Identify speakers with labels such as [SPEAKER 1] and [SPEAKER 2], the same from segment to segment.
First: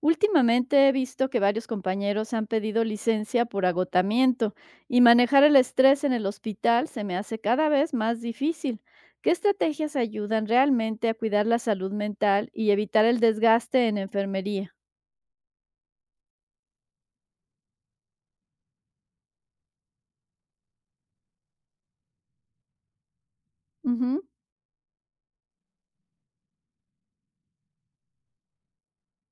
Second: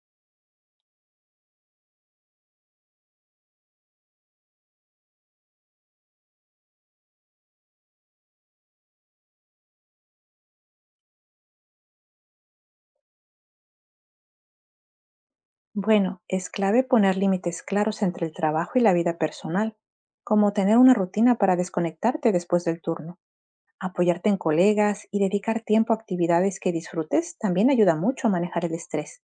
[SPEAKER 1] Últimamente he visto que varios compañeros han pedido licencia por agotamiento y manejar el estrés en el hospital se me hace cada vez más difícil. ¿Qué estrategias ayudan realmente a cuidar la salud mental y evitar el desgaste en enfermería?
[SPEAKER 2] Bueno, es clave poner límites claros entre el trabajo y la vida personal, como tener una rutina para desconectarte después del turno,
[SPEAKER 1] Ujú,
[SPEAKER 2] apoyarte en colegas y dedicar tiempo a actividades que disfrutes también ayuda mucho a manejar el estrés,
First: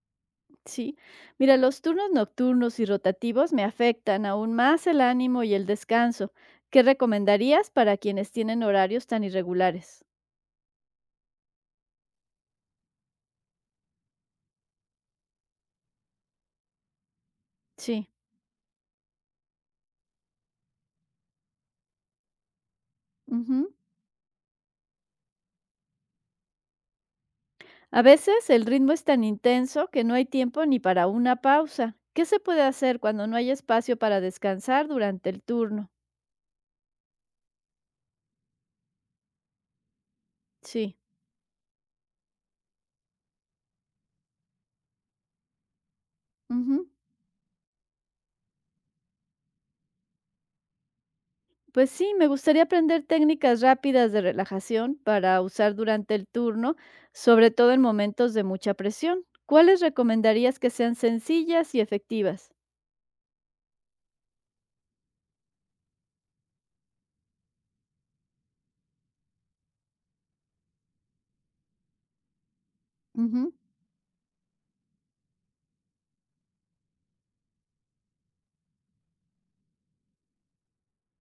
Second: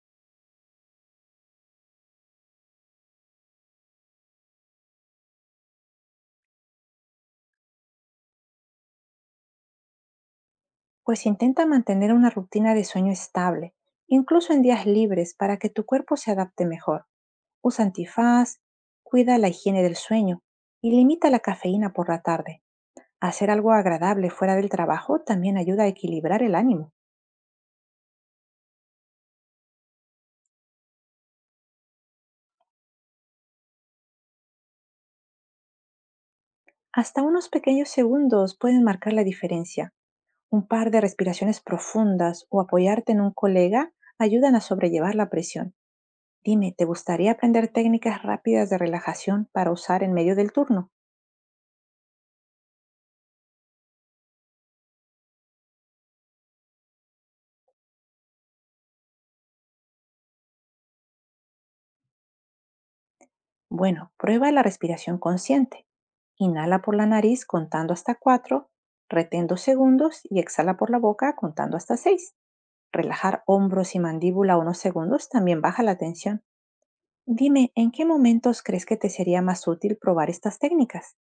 [SPEAKER 1] sí, mira, los turnos nocturnos y rotativos me afectan aún más el ánimo y el descanso. ¿Qué recomendarías para quienes tienen horarios tan irregulares?
[SPEAKER 2] pues intenta mantener una rutina de sueño estable, incluso en días libres, para que tu cuerpo se adapte mejor. Usa
[SPEAKER 1] Sí.
[SPEAKER 2] antifaz, cuida la higiene del sueño y limita la cafeína por la tarde. Hacer algo
[SPEAKER 1] Ujú.
[SPEAKER 2] agradable fuera del trabajo también ayuda a equilibrar el ánimo.
[SPEAKER 1] A veces el ritmo es tan intenso que no hay tiempo ni para una pausa. ¿Qué se puede hacer cuando no hay espacio para descansar durante el turno?
[SPEAKER 2] Hasta unos pequeños segundos pueden marcar la diferencia. Un par
[SPEAKER 1] Sí.
[SPEAKER 2] de respiraciones profundas o apoyarte en un colega ayudan a sobrellevar la presión. Dime, ¿te
[SPEAKER 1] Ujú.
[SPEAKER 2] gustaría aprender técnicas rápidas de relajación para usar en medio del turno?
[SPEAKER 1] Pues sí, me gustaría aprender técnicas rápidas de relajación para usar durante el turno, sobre todo en momentos de mucha presión. ¿Cuáles recomendarías que sean sencillas y efectivas?
[SPEAKER 2] Bueno, prueba la respiración consciente. Inhala por la nariz contando hasta 4, retén 2 segundos y exhala por la boca contando hasta 6. Relajar
[SPEAKER 1] Ujú.
[SPEAKER 2] hombros y mandíbula unos segundos también baja la tensión. Dime, ¿en qué momentos crees que te sería más útil probar estas técnicas?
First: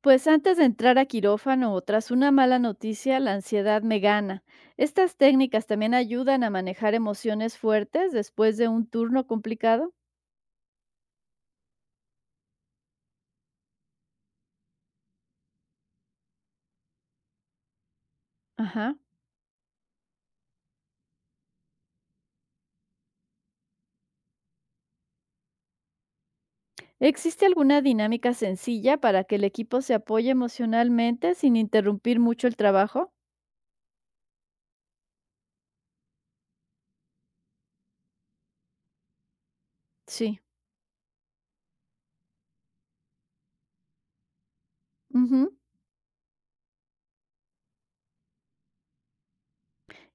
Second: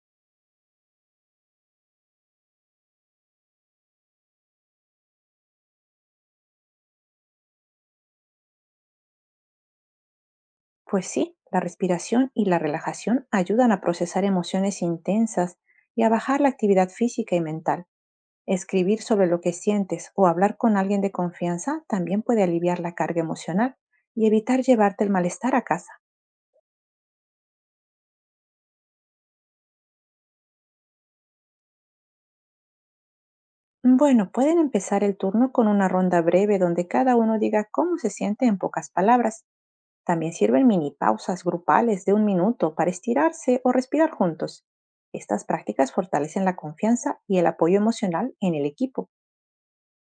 [SPEAKER 1] Pues antes de entrar a quirófano o tras una mala noticia, la ansiedad me gana. ¿Estas técnicas también ayudan a manejar emociones fuertes después de un turno complicado?
[SPEAKER 2] Pues sí, la respiración y la relajación ayudan a procesar emociones intensas y a bajar la actividad física y mental.
[SPEAKER 1] Ajá.
[SPEAKER 2] Escribir sobre lo que sientes o hablar con alguien de confianza también puede aliviar la carga emocional y evitar llevarte el malestar a casa.
[SPEAKER 1] ¿Existe alguna dinámica sencilla para que el equipo se apoye emocionalmente sin interrumpir mucho el trabajo?
[SPEAKER 2] Bueno, pueden empezar el turno con una ronda breve donde cada uno diga cómo se siente en pocas palabras. También
[SPEAKER 1] Sí.
[SPEAKER 2] sirven mini pausas grupales de un minuto para estirarse o respirar juntos. Estas
[SPEAKER 1] Ujú.
[SPEAKER 2] prácticas fortalecen la confianza y el apoyo emocional en el equipo.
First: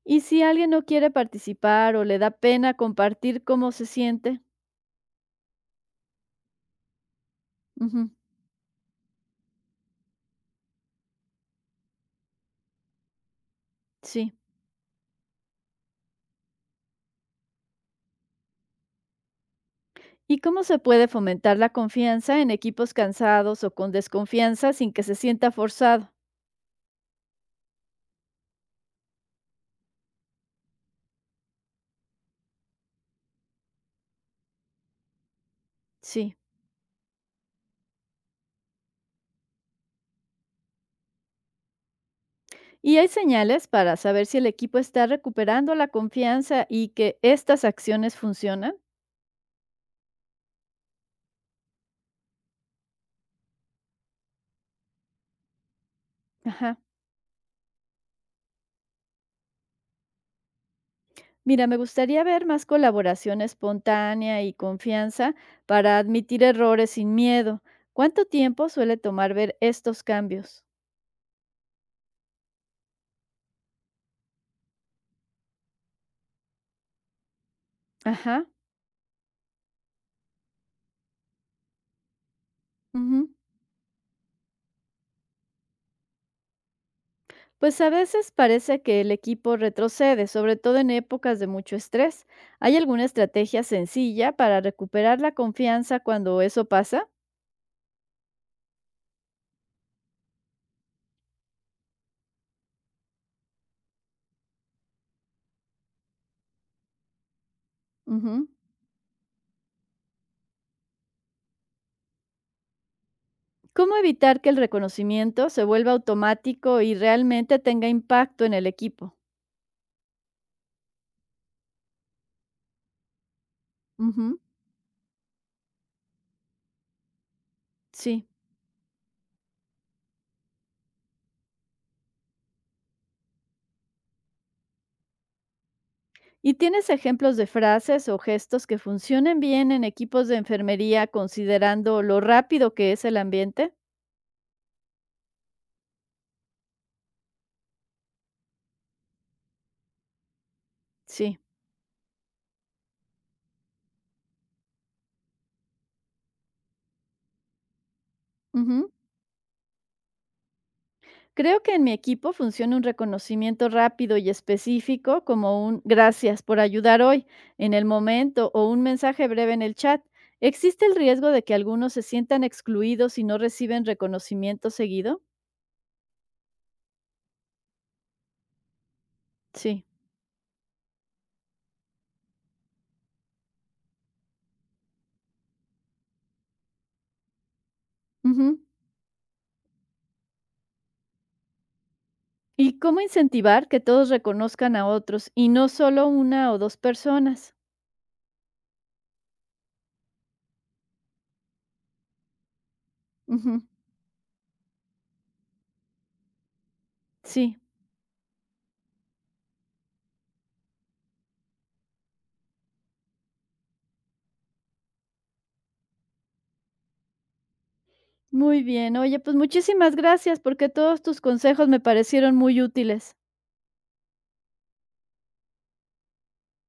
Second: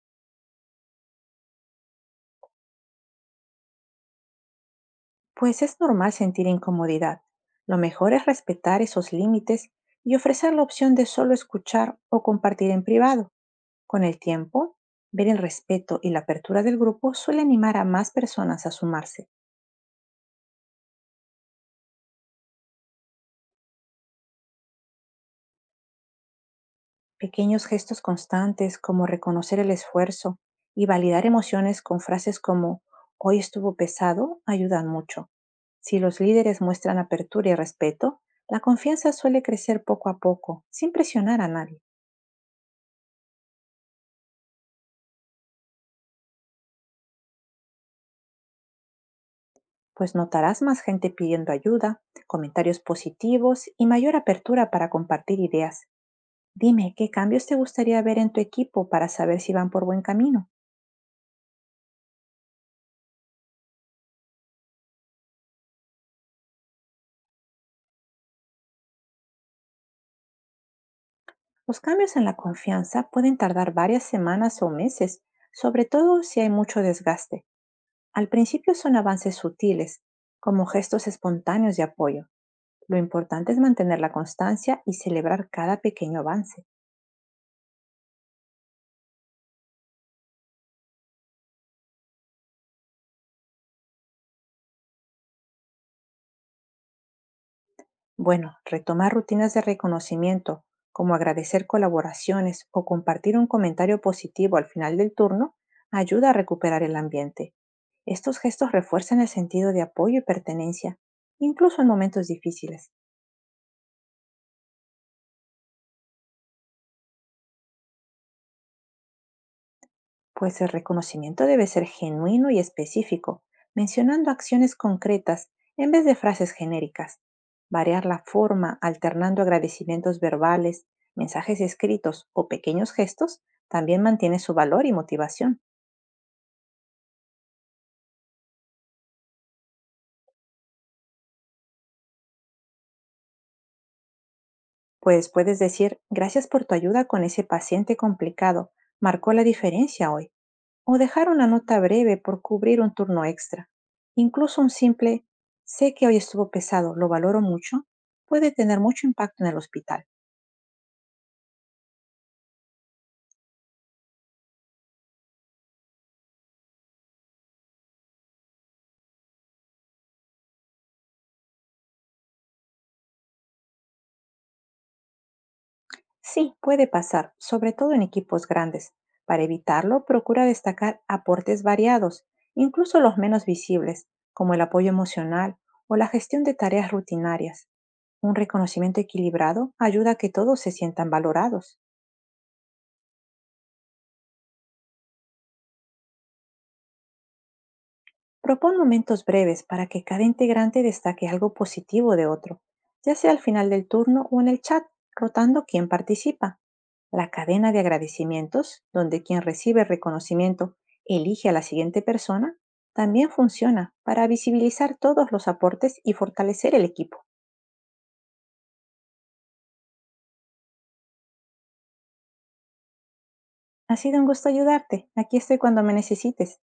[SPEAKER 1] ¿Y si alguien no quiere participar o le da pena compartir cómo se siente?
[SPEAKER 2] Pues es normal sentir incomodidad. Lo
[SPEAKER 1] Ujú.
[SPEAKER 2] mejor es respetar esos límites y ofrecer la opción de solo escuchar o compartir en privado. Con el
[SPEAKER 1] Sí.
[SPEAKER 2] tiempo, ver el respeto y la apertura del grupo suele animar a más personas a sumarse.
[SPEAKER 1] ¿Y cómo se puede fomentar la confianza en equipos cansados o con desconfianza sin que se sienta forzado?
[SPEAKER 2] Pequeños gestos constantes como reconocer el esfuerzo y validar emociones con frases como hoy estuvo pesado ayudan mucho. Si los
[SPEAKER 1] Sí.
[SPEAKER 2] líderes muestran apertura y respeto, la confianza suele crecer poco a poco, sin presionar a nadie.
[SPEAKER 1] Y hay señales para saber si el equipo está recuperando la confianza y que estas acciones funcionan.
[SPEAKER 2] Pues notarás más gente pidiendo ayuda, comentarios positivos y mayor apertura para compartir ideas.
[SPEAKER 1] Ajá.
[SPEAKER 2] Dime, ¿qué cambios te gustaría ver en tu equipo para saber si van por buen camino?
[SPEAKER 1] Mira, me gustaría ver más colaboración espontánea y confianza para admitir errores sin miedo. ¿Cuánto tiempo suele tomar ver estos cambios?
[SPEAKER 2] Los cambios en la confianza pueden tardar varias semanas o meses, sobre todo si hay mucho desgaste. Al
[SPEAKER 1] Ajá.
[SPEAKER 2] principio son avances sutiles, como gestos espontáneos de apoyo. Lo
[SPEAKER 1] Ujú.
[SPEAKER 2] importante es mantener la constancia y celebrar cada pequeño avance.
[SPEAKER 1] Pues a veces parece que el equipo retrocede, sobre todo en épocas de mucho estrés. ¿Hay alguna estrategia sencilla para recuperar la confianza cuando eso pasa?
[SPEAKER 2] Bueno, retomar rutinas de reconocimiento, como agradecer colaboraciones o compartir un comentario positivo al final del turno, ayuda a recuperar el ambiente. Estos
[SPEAKER 1] Ujú.
[SPEAKER 2] gestos refuerzan el sentido de apoyo y pertenencia, incluso en momentos difíciles.
[SPEAKER 1] ¿Cómo evitar que el reconocimiento se vuelva automático y realmente tenga impacto en el equipo?
[SPEAKER 2] Pues el reconocimiento debe ser genuino y específico, mencionando
[SPEAKER 1] Ujú,
[SPEAKER 2] acciones concretas en vez de frases genéricas. Variar la
[SPEAKER 1] sí.
[SPEAKER 2] forma alternando agradecimientos verbales, mensajes escritos o pequeños gestos también mantiene su valor y motivación.
[SPEAKER 1] ¿Y tienes ejemplos de frases o gestos que funcionen bien en equipos de enfermería considerando lo rápido que es el ambiente?
[SPEAKER 2] Pues puedes decir, gracias por tu ayuda con ese paciente complicado, marcó la diferencia hoy. O dejar
[SPEAKER 1] Sí.
[SPEAKER 2] una nota breve por cubrir un turno extra. Incluso un simple, sé que hoy estuvo pesado, lo valoro mucho, puede tener
[SPEAKER 1] Ujú.
[SPEAKER 2] mucho impacto en el hospital.
[SPEAKER 1] Creo que en mi equipo funciona un reconocimiento rápido y específico como un gracias por ayudar hoy en el momento o un mensaje breve en el chat. ¿Existe el riesgo de que algunos se sientan excluidos y no reciben reconocimiento seguido?
[SPEAKER 2] Sí, puede pasar, sobre todo en equipos grandes. Para
[SPEAKER 1] Sí.
[SPEAKER 2] evitarlo, procura destacar aportes variados, incluso los menos visibles, como el apoyo emocional o la gestión de tareas rutinarias. Un
[SPEAKER 1] Ujú.
[SPEAKER 2] reconocimiento equilibrado ayuda a que todos se sientan valorados.
[SPEAKER 1] ¿Y cómo incentivar que todos reconozcan a otros y no solo una o dos personas?
[SPEAKER 2] Propon momentos breves para que cada integrante destaque algo positivo de otro, ya sea al
[SPEAKER 1] Ujú.
[SPEAKER 2] final del turno o en el chat, rotando quién participa. La
[SPEAKER 1] Sí.
[SPEAKER 2] cadena de agradecimientos, donde quien recibe reconocimiento elige a la siguiente persona, también funciona para visibilizar todos los aportes y fortalecer el equipo.
[SPEAKER 1] Muy bien. Oye, pues muchísimas gracias porque todos tus consejos me parecieron muy útiles.
[SPEAKER 2] Ha sido un gusto ayudarte. Aquí estoy cuando me necesites.